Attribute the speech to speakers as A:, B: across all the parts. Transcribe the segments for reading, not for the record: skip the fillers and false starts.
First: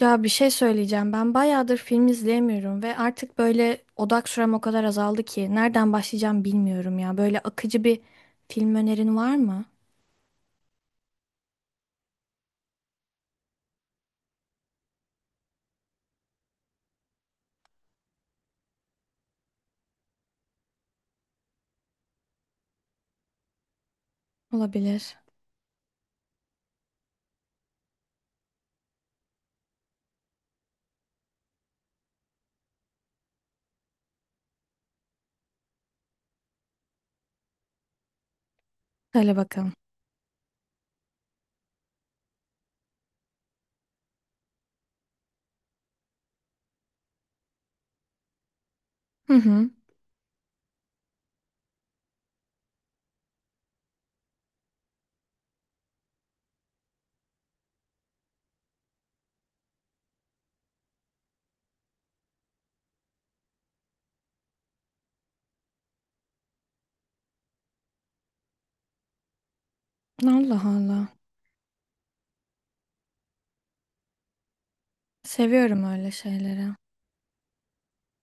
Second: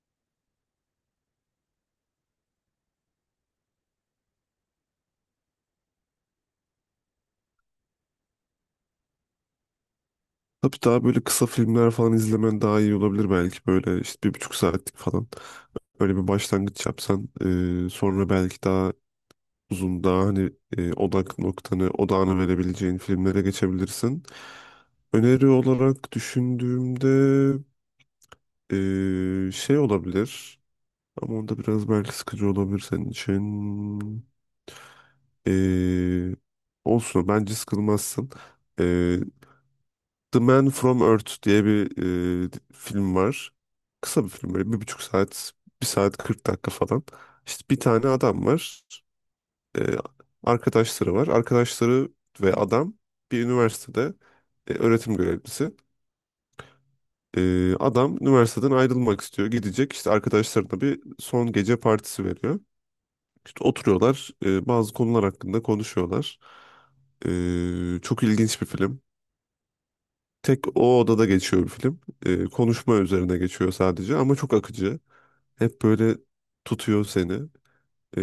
A: Ya bir şey söyleyeceğim. Ben bayağıdır film izleyemiyorum ve artık böyle odak sürem o kadar azaldı ki nereden başlayacağım bilmiyorum ya. Böyle akıcı bir film önerin var mı?
B: Tabii daha böyle kısa filmler falan izlemen daha iyi olabilir belki. Böyle işte bir buçuk saatlik falan. Öyle bir başlangıç yapsan sonra belki daha uzun daha hani odak noktanı odağını verebileceğin filmlere geçebilirsin.
A: Olabilir.
B: Öneri olarak düşündüğümde şey olabilir ama onda biraz belki sıkıcı olabilir senin için. E, Olsun bence sıkılmazsın. E,
A: Söyle bakalım.
B: The Man from Earth diye bir film var. Kısa bir film böyle bir buçuk saat, bir saat 40 dakika falan. İşte bir tane adam var.
A: Hı hı.
B: E, Arkadaşları var. Arkadaşları ve adam bir üniversitede öğretim görevlisi. Adam üniversiteden ayrılmak istiyor. Gidecek işte arkadaşlarına bir son gece partisi veriyor. İşte oturuyorlar, bazı konular hakkında konuşuyorlar. Çok ilginç bir film.
A: Allah
B: Tek o
A: Allah.
B: odada geçiyor bir film. Konuşma üzerine geçiyor sadece ama çok akıcı. Hep
A: Seviyorum öyle
B: böyle
A: şeyleri.
B: tutuyor seni.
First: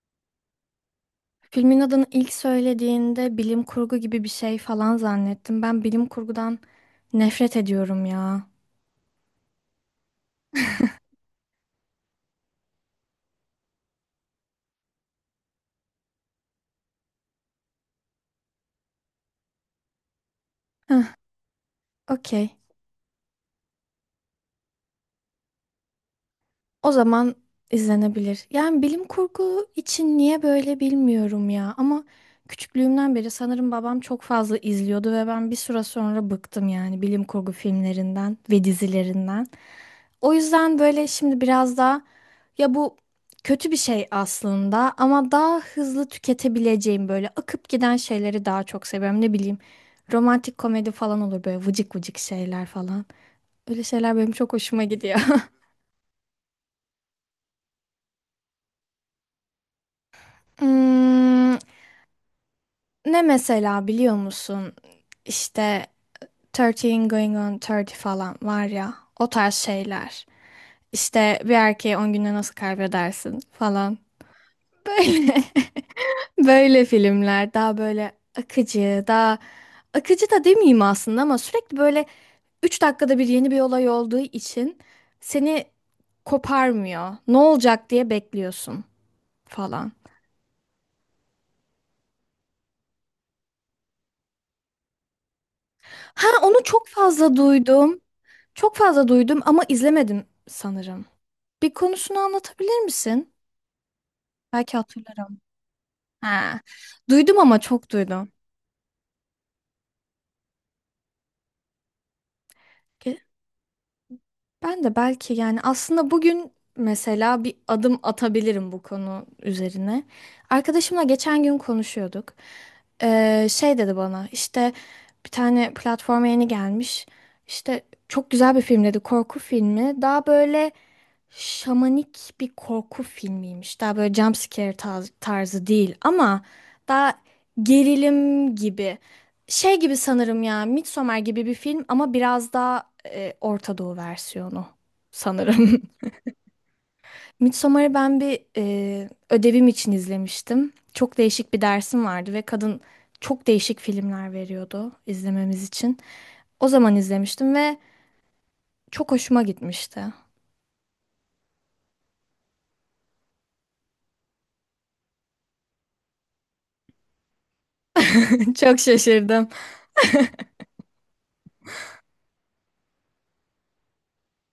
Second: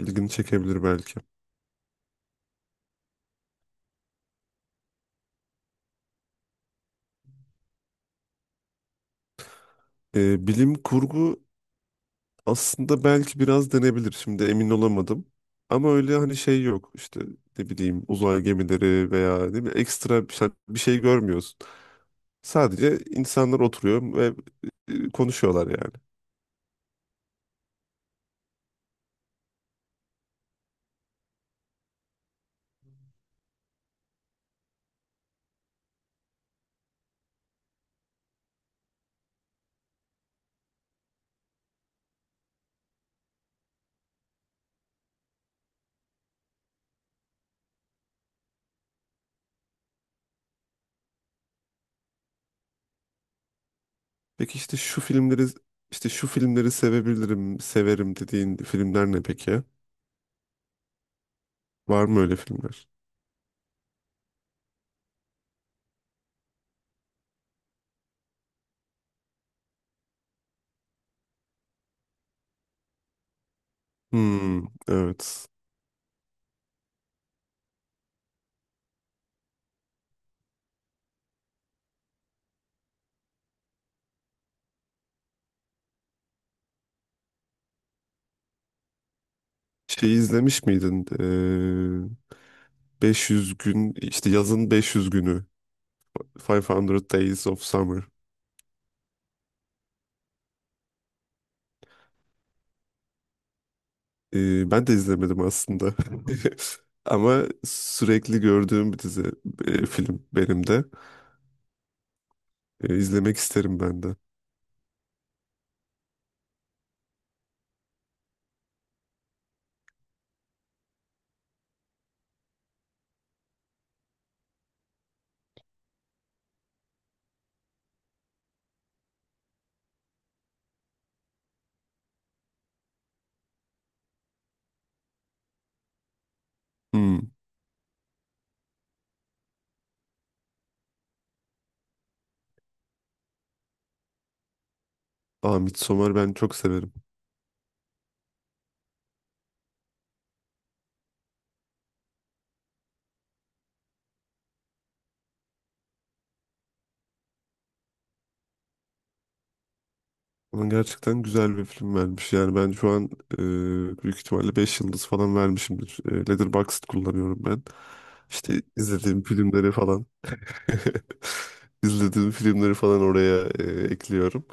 B: İlgini çekebilir belki.
A: Filmin adını ilk söylediğinde bilim kurgu gibi bir şey falan zannettim. Ben bilim kurgudan nefret ediyorum ya.
B: Bilim kurgu aslında belki biraz denebilir. Şimdi emin olamadım. Ama öyle hani şey yok işte, ne bileyim, uzay gemileri veya ne bileyim ekstra bir şey, bir şey
A: Heh,
B: görmüyorsun.
A: okey.
B: Sadece insanlar oturuyor ve konuşuyorlar yani.
A: O zaman izlenebilir. Yani bilim kurgu için niye böyle bilmiyorum ya. Ama küçüklüğümden beri sanırım babam çok fazla izliyordu ve ben bir süre sonra bıktım yani bilim kurgu filmlerinden ve dizilerinden. O yüzden böyle şimdi biraz daha ya bu kötü bir şey aslında ama daha hızlı tüketebileceğim böyle akıp giden şeyleri daha çok seviyorum. Ne bileyim romantik komedi falan olur böyle vıcık vıcık şeyler falan. Öyle şeyler benim çok
B: Peki işte
A: hoşuma
B: şu
A: gidiyor.
B: filmleri, işte şu filmleri sevebilirim, severim dediğin filmler ne peki?
A: Hmm,
B: Var mı öyle filmler?
A: Ne mesela biliyor musun? İşte Thirteen going on 30 falan var ya o tarz şeyler. İşte bir erkeği 10 günde nasıl kaybedersin falan.
B: Hmm,
A: Böyle
B: evet.
A: böyle filmler daha böyle akıcı, daha akıcı da demeyeyim aslında ama sürekli böyle 3 dakikada bir yeni bir olay olduğu için seni koparmıyor. Ne olacak diye bekliyorsun falan.
B: Şeyi izlemiş miydin? 500 gün, işte yazın 500 günü.
A: Ha onu çok
B: 500
A: fazla
B: Days of
A: duydum.
B: Summer.
A: Çok fazla duydum ama izlemedim sanırım. Bir konusunu anlatabilir misin? Belki
B: Ben de
A: hatırlarım.
B: izlemedim aslında.
A: Ha. Duydum
B: Ama
A: ama çok duydum.
B: sürekli gördüğüm bir dizi, film benim de. İzlemek isterim ben de.
A: Ben de belki yani aslında bugün mesela bir adım atabilirim bu konu üzerine. Arkadaşımla geçen gün konuşuyorduk. Şey dedi bana işte bir tane platforma yeni gelmiş. İşte çok güzel bir film dedi korku filmi. Daha böyle şamanik bir korku filmiymiş. Daha böyle jump scare tarzı değil ama daha
B: Hmm.
A: gerilim gibi. Şey gibi sanırım ya Midsommar gibi bir film ama biraz daha Orta Doğu versiyonu
B: Aa,
A: sanırım.
B: Midsommar ben çok severim.
A: Midsommar'ı ben bir ödevim için izlemiştim. Çok değişik bir dersim vardı ve kadın çok değişik filmler veriyordu izlememiz için. O zaman izlemiştim ve çok hoşuma gitmişti.
B: Ona gerçekten güzel bir film vermiş. Yani ben şu an büyük ihtimalle 5 yıldız falan vermişimdir. E, Letterboxd kullanıyorum ben. İşte
A: Çok
B: izlediğim
A: şaşırdım.
B: filmleri falan izlediğim filmleri falan oraya ekliyorum.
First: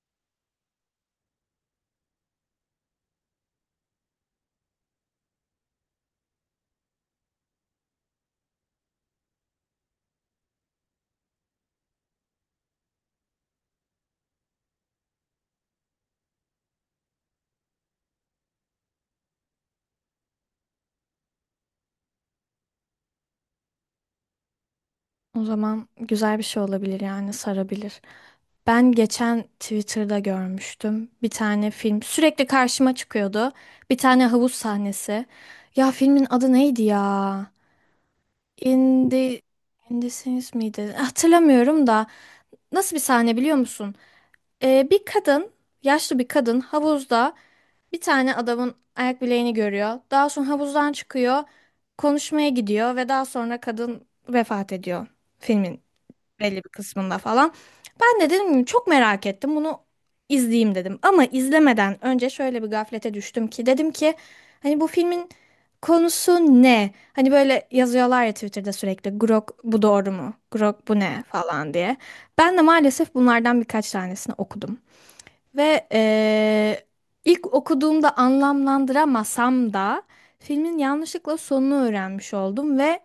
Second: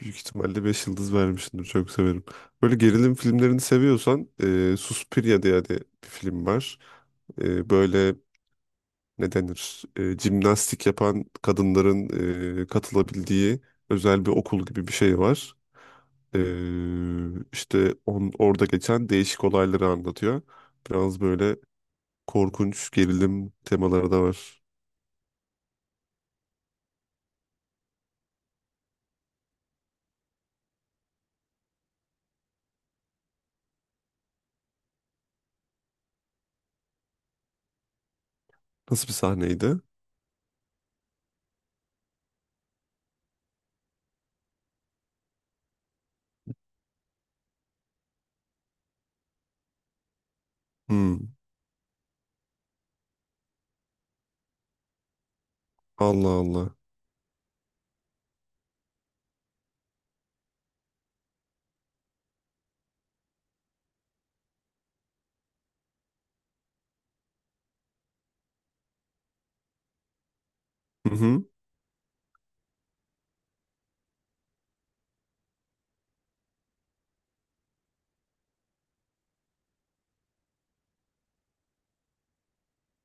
B: Büyük ihtimalle 5 yıldız vermişimdir. Çok severim. Böyle gerilim filmlerini seviyorsan Suspiria diye de bir film var. Böyle ne denir? Jimnastik yapan kadınların katılabildiği özel bir okul gibi bir şey var. Ee, orada geçen değişik olayları anlatıyor. Biraz böyle korkunç gerilim temaları da var.
A: O zaman güzel bir şey olabilir yani sarabilir. Ben geçen Twitter'da görmüştüm bir tane film. Sürekli karşıma çıkıyordu. Bir tane havuz sahnesi. Ya filmin adı neydi ya?
B: Nasıl bir
A: Indi,
B: sahneydi?
A: indisiniz miydi? Hatırlamıyorum da nasıl bir sahne biliyor musun? Bir kadın, yaşlı bir kadın havuzda bir tane adamın ayak bileğini görüyor. Daha sonra havuzdan
B: Hmm,
A: çıkıyor, konuşmaya gidiyor ve daha sonra kadın vefat ediyor filmin
B: Allah
A: belli bir
B: Allah.
A: kısmında falan. Ben de dedim ki, çok merak ettim bunu izleyeyim dedim. Ama izlemeden önce şöyle bir gaflete düştüm ki dedim ki hani bu filmin konusu ne? Hani böyle yazıyorlar ya Twitter'da sürekli Grok bu doğru mu? Grok bu
B: Hı
A: ne
B: hı.
A: falan diye. Ben de maalesef bunlardan birkaç tanesini okudum. Ve ilk okuduğumda anlamlandıramasam da filmin yanlışlıkla sonunu öğrenmiş oldum ve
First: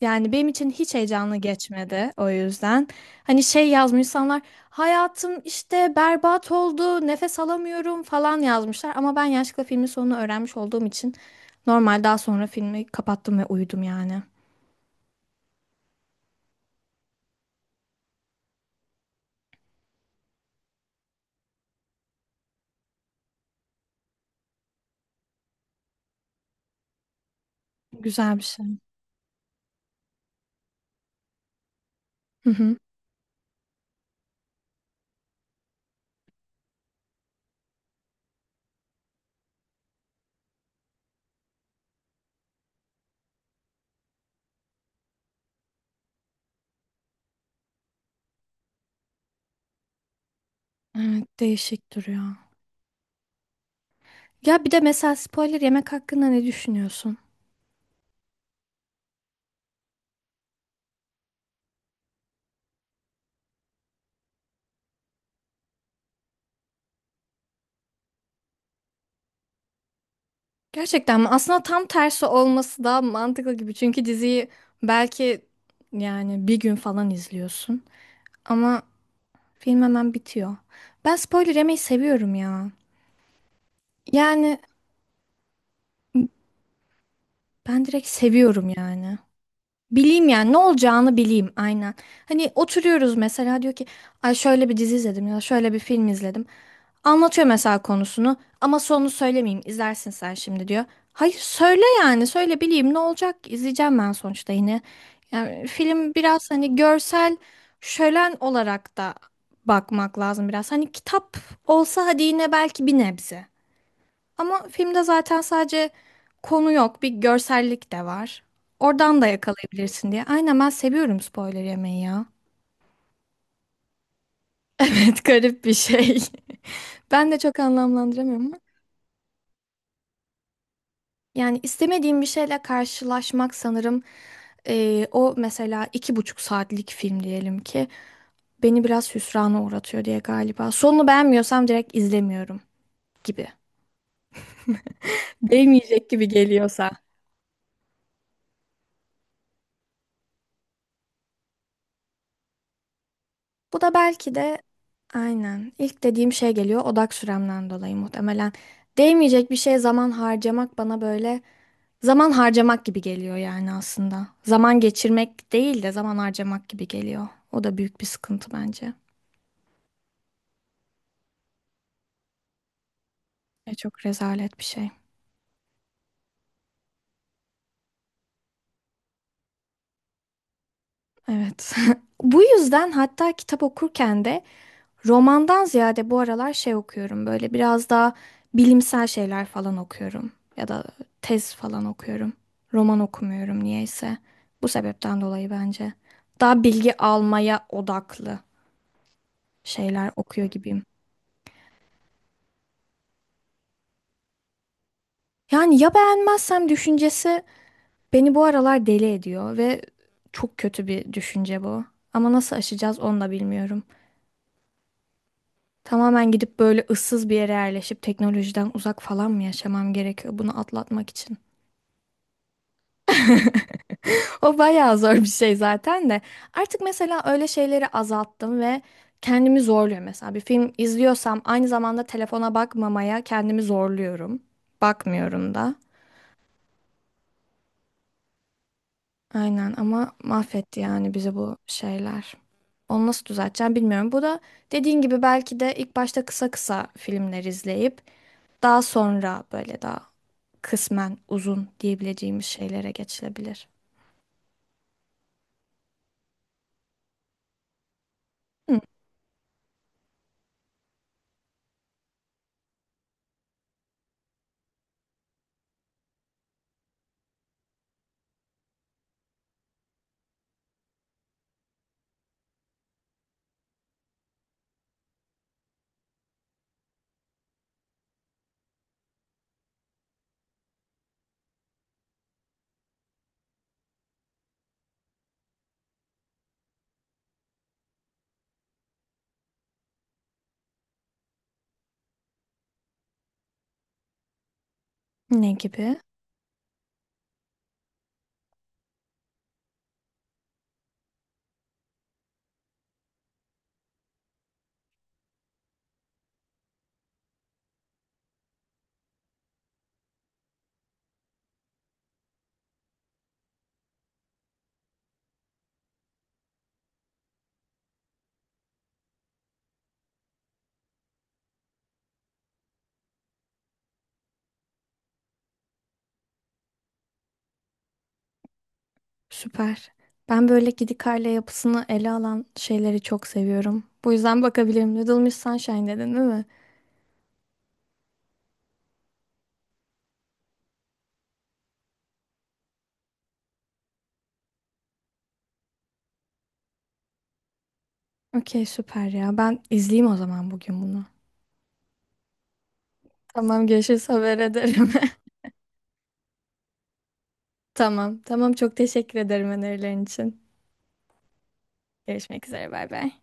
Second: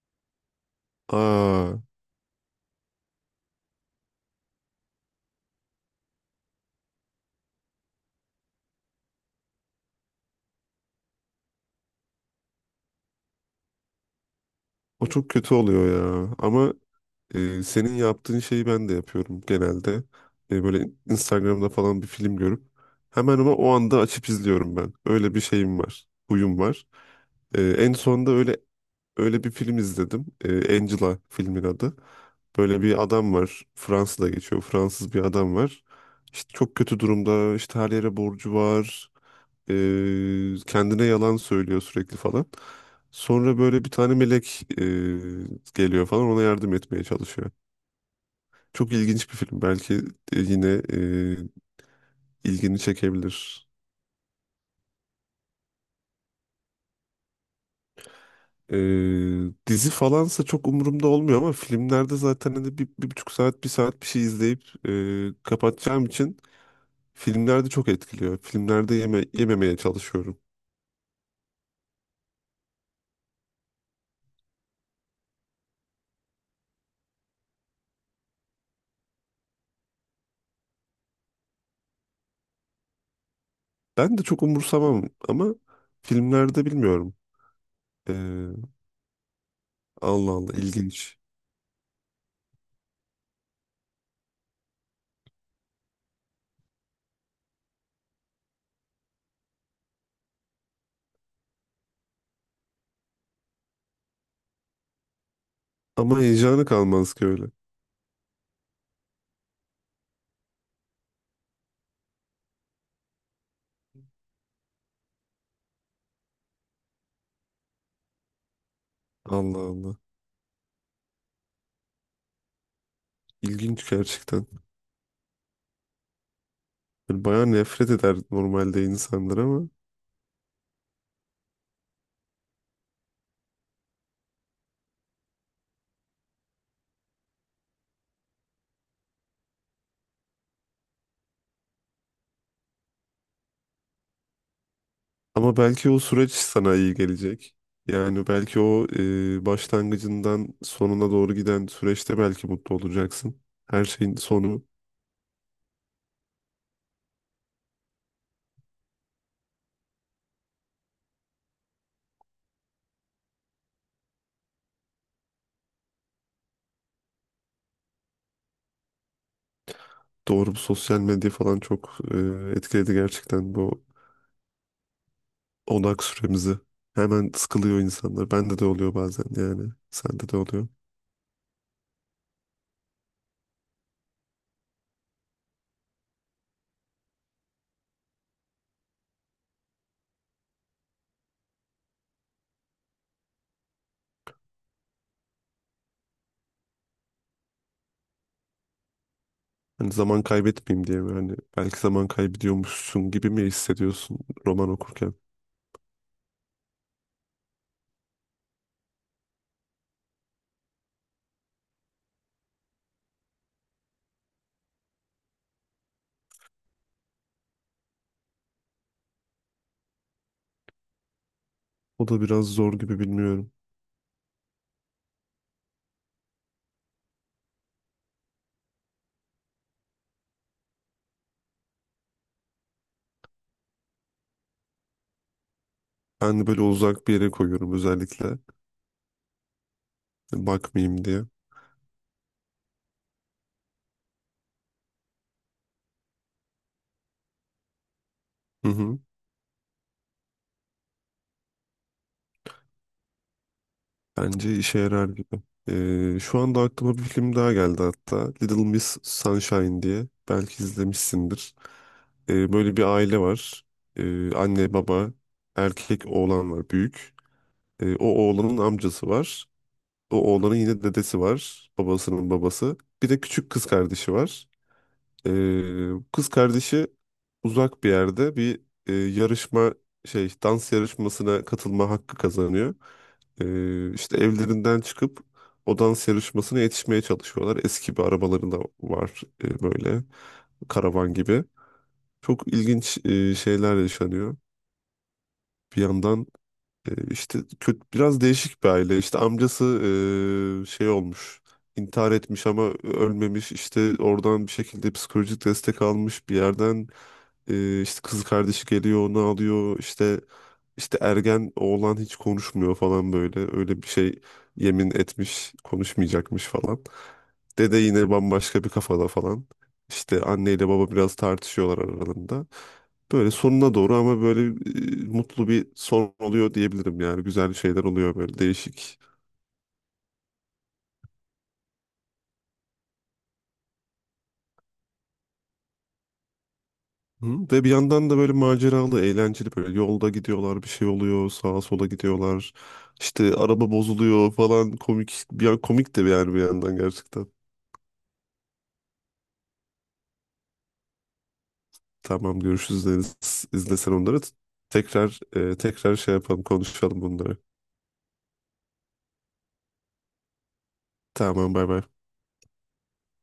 A: yani benim için hiç heyecanlı
B: Aa,
A: geçmedi o yüzden. Hani şey yazmış insanlar hayatım işte berbat oldu nefes alamıyorum falan yazmışlar. Ama ben yanlışlıkla filmin sonunu öğrenmiş olduğum için normal daha sonra filmi kapattım ve uyudum yani.
B: o çok kötü oluyor ya. Ama senin yaptığın şeyi ben de yapıyorum genelde. E, böyle Instagram'da falan bir film görüp hemen, ama o anda açıp izliyorum ben. Öyle bir şeyim var. Huyum var. En sonunda
A: Güzel bir
B: öyle
A: şey.
B: bir film izledim. E, Angela filmin adı.
A: Hı hı.
B: Böyle bir adam var. Fransa'da geçiyor. Fransız bir adam var. İşte çok kötü durumda. İşte her yere borcu var. Kendine yalan söylüyor sürekli falan. Sonra böyle bir tane melek geliyor falan, ona yardım etmeye çalışıyor. Çok ilginç bir film. Belki yine
A: Evet değişik duruyor.
B: ilgini çekebilir.
A: Ya bir de mesela spoiler yemek hakkında ne düşünüyorsun?
B: E, Dizi falansa çok umurumda olmuyor ama filmlerde zaten hani bir, bir buçuk saat, bir saat bir şey izleyip kapatacağım için. Filmlerde çok etkiliyor. Filmlerde yeme, yememeye çalışıyorum.
A: Gerçekten mi? Aslında tam tersi olması daha mantıklı gibi. Çünkü diziyi belki yani bir gün falan izliyorsun. Ama film hemen bitiyor. Ben spoiler yemeyi seviyorum ya.
B: Ben de çok
A: Yani
B: umursamam ama filmlerde bilmiyorum.
A: ben direkt
B: Ee,
A: seviyorum yani. Bileyim
B: Allah
A: yani
B: Allah
A: ne olacağını
B: ilginç.
A: bileyim aynen. Hani oturuyoruz mesela diyor ki ay şöyle bir dizi izledim ya şöyle bir film izledim. Anlatıyor mesela konusunu ama sonunu söylemeyeyim izlersin sen şimdi diyor. Hayır söyle yani söyle bileyim ne olacak ki? İzleyeceğim ben sonuçta yine. Yani film
B: Ama
A: biraz
B: heyecanı
A: hani
B: kalmaz ki
A: görsel
B: öyle.
A: şölen olarak da bakmak lazım biraz. Hani kitap olsa hadi yine belki bir nebze. Ama filmde zaten sadece konu yok, bir görsellik de var. Oradan da
B: Allah Allah.
A: yakalayabilirsin diye. Aynen ben seviyorum spoiler yemeyi ya.
B: İlginç gerçekten.
A: Evet garip bir şey.
B: Böyle
A: Ben de
B: bayağı
A: çok
B: nefret eder
A: anlamlandıramıyorum ama.
B: normalde insanlar ama.
A: Yani istemediğim bir şeyle karşılaşmak sanırım o mesela 2,5 saatlik film diyelim ki beni biraz hüsrana uğratıyor diye galiba. Sonunu beğenmiyorsam direkt izlemiyorum gibi.
B: Ama belki o
A: Değmeyecek gibi
B: süreç sana
A: geliyorsa.
B: iyi gelecek. Yani belki o başlangıcından sonuna doğru giden süreçte belki mutlu olacaksın.
A: Bu
B: Her
A: da
B: şeyin
A: belki de
B: sonu.
A: aynen ilk dediğim şey geliyor odak süremden dolayı muhtemelen. Değmeyecek bir şeye zaman harcamak bana böyle zaman harcamak gibi geliyor yani aslında. Zaman geçirmek değil de zaman harcamak gibi geliyor. O da büyük bir sıkıntı bence.
B: Doğru, bu sosyal medya falan çok etkiledi gerçekten bu
A: Çok rezalet bir şey.
B: odak süremizi. Hemen sıkılıyor insanlar. Bende de oluyor bazen yani. Sende de oluyor.
A: Evet. Bu yüzden hatta kitap okurken de romandan ziyade bu aralar şey okuyorum böyle biraz daha bilimsel şeyler falan okuyorum ya da tez falan okuyorum. Roman okumuyorum niyeyse. Bu sebepten dolayı bence. Daha bilgi almaya odaklı
B: Hani
A: şeyler
B: zaman
A: okuyor gibiyim.
B: kaybetmeyeyim diye mi? Hani belki zaman kaybediyormuşsun gibi mi hissediyorsun roman okurken?
A: Yani ya beğenmezsem düşüncesi beni bu aralar deli ediyor ve çok kötü bir düşünce bu. Ama nasıl aşacağız onu da bilmiyorum. Tamamen gidip böyle ıssız bir yere yerleşip teknolojiden uzak falan mı yaşamam gerekiyor bunu atlatmak için?
B: O da biraz zor gibi, bilmiyorum.
A: O bayağı zor bir şey zaten de. Artık mesela öyle şeyleri azalttım ve kendimi zorluyorum. Mesela bir film izliyorsam aynı zamanda telefona bakmamaya kendimi zorluyorum. Bakmıyorum da.
B: Ben de böyle uzak bir yere koyuyorum özellikle.
A: Aynen ama mahvetti
B: Bakmayayım
A: yani
B: diye.
A: bizi bu şeyler. Onu nasıl düzelteceğim bilmiyorum. Bu da dediğin gibi belki de ilk başta kısa kısa filmler izleyip
B: Hı
A: daha
B: hı.
A: sonra böyle daha kısmen uzun diyebileceğimiz şeylere geçilebilir.
B: Bence işe yarar gibi. E, şu anda aklıma bir film daha geldi hatta. Little
A: Hı,
B: Miss Sunshine diye. Belki izlemişsindir. Böyle bir aile var. Anne, baba, erkek oğlan var büyük. O oğlanın amcası var. O oğlanın yine dedesi var. Babasının babası. Bir de küçük kız kardeşi var. E, Kız kardeşi uzak bir yerde bir e, yarışma şey, dans yarışmasına katılma hakkı kazanıyor. İşte evlerinden çıkıp o dans yarışmasına yetişmeye çalışıyorlar. Eski bir arabaları da var, böyle karavan gibi. Çok ilginç şeyler yaşanıyor.
A: ne
B: Bir
A: gibi?
B: yandan işte kötü, biraz değişik bir aile. İşte amcası şey olmuş, intihar etmiş ama ölmemiş. İşte oradan bir şekilde psikolojik destek almış bir yerden. İşte kız kardeşi geliyor onu alıyor, işte ergen oğlan hiç konuşmuyor falan, böyle öyle bir şey, yemin etmiş konuşmayacakmış falan. Dede yine bambaşka bir kafada falan. İşte anneyle baba biraz tartışıyorlar aralarında. Böyle sonuna doğru ama böyle mutlu bir son oluyor diyebilirim yani. Güzel şeyler oluyor böyle değişik.
A: Süper. Ben böyle gidik aile yapısını ele alan şeyleri çok seviyorum. Bu yüzden bakabilirim. Little Miss Sunshine dedin değil mi?
B: Hı. Ve bir yandan da böyle maceralı, eğlenceli, böyle yolda gidiyorlar, bir şey oluyor, sağa sola gidiyorlar. İşte araba bozuluyor falan, komik. Bir yan komik de bir, yani bir yandan gerçekten.
A: Okey süper ya. Ben izleyeyim o zaman bugün bunu.
B: Tamam, görüşürüz Deniz.
A: Tamam
B: İzlesen
A: görüşürüz
B: onları.
A: haber ederim.
B: Tekrar tekrar şey yapalım, konuşalım bunları.
A: Tamam. Tamam çok teşekkür ederim önerilerin için.
B: Tamam, bay bay.
A: Görüşmek üzere bay bay.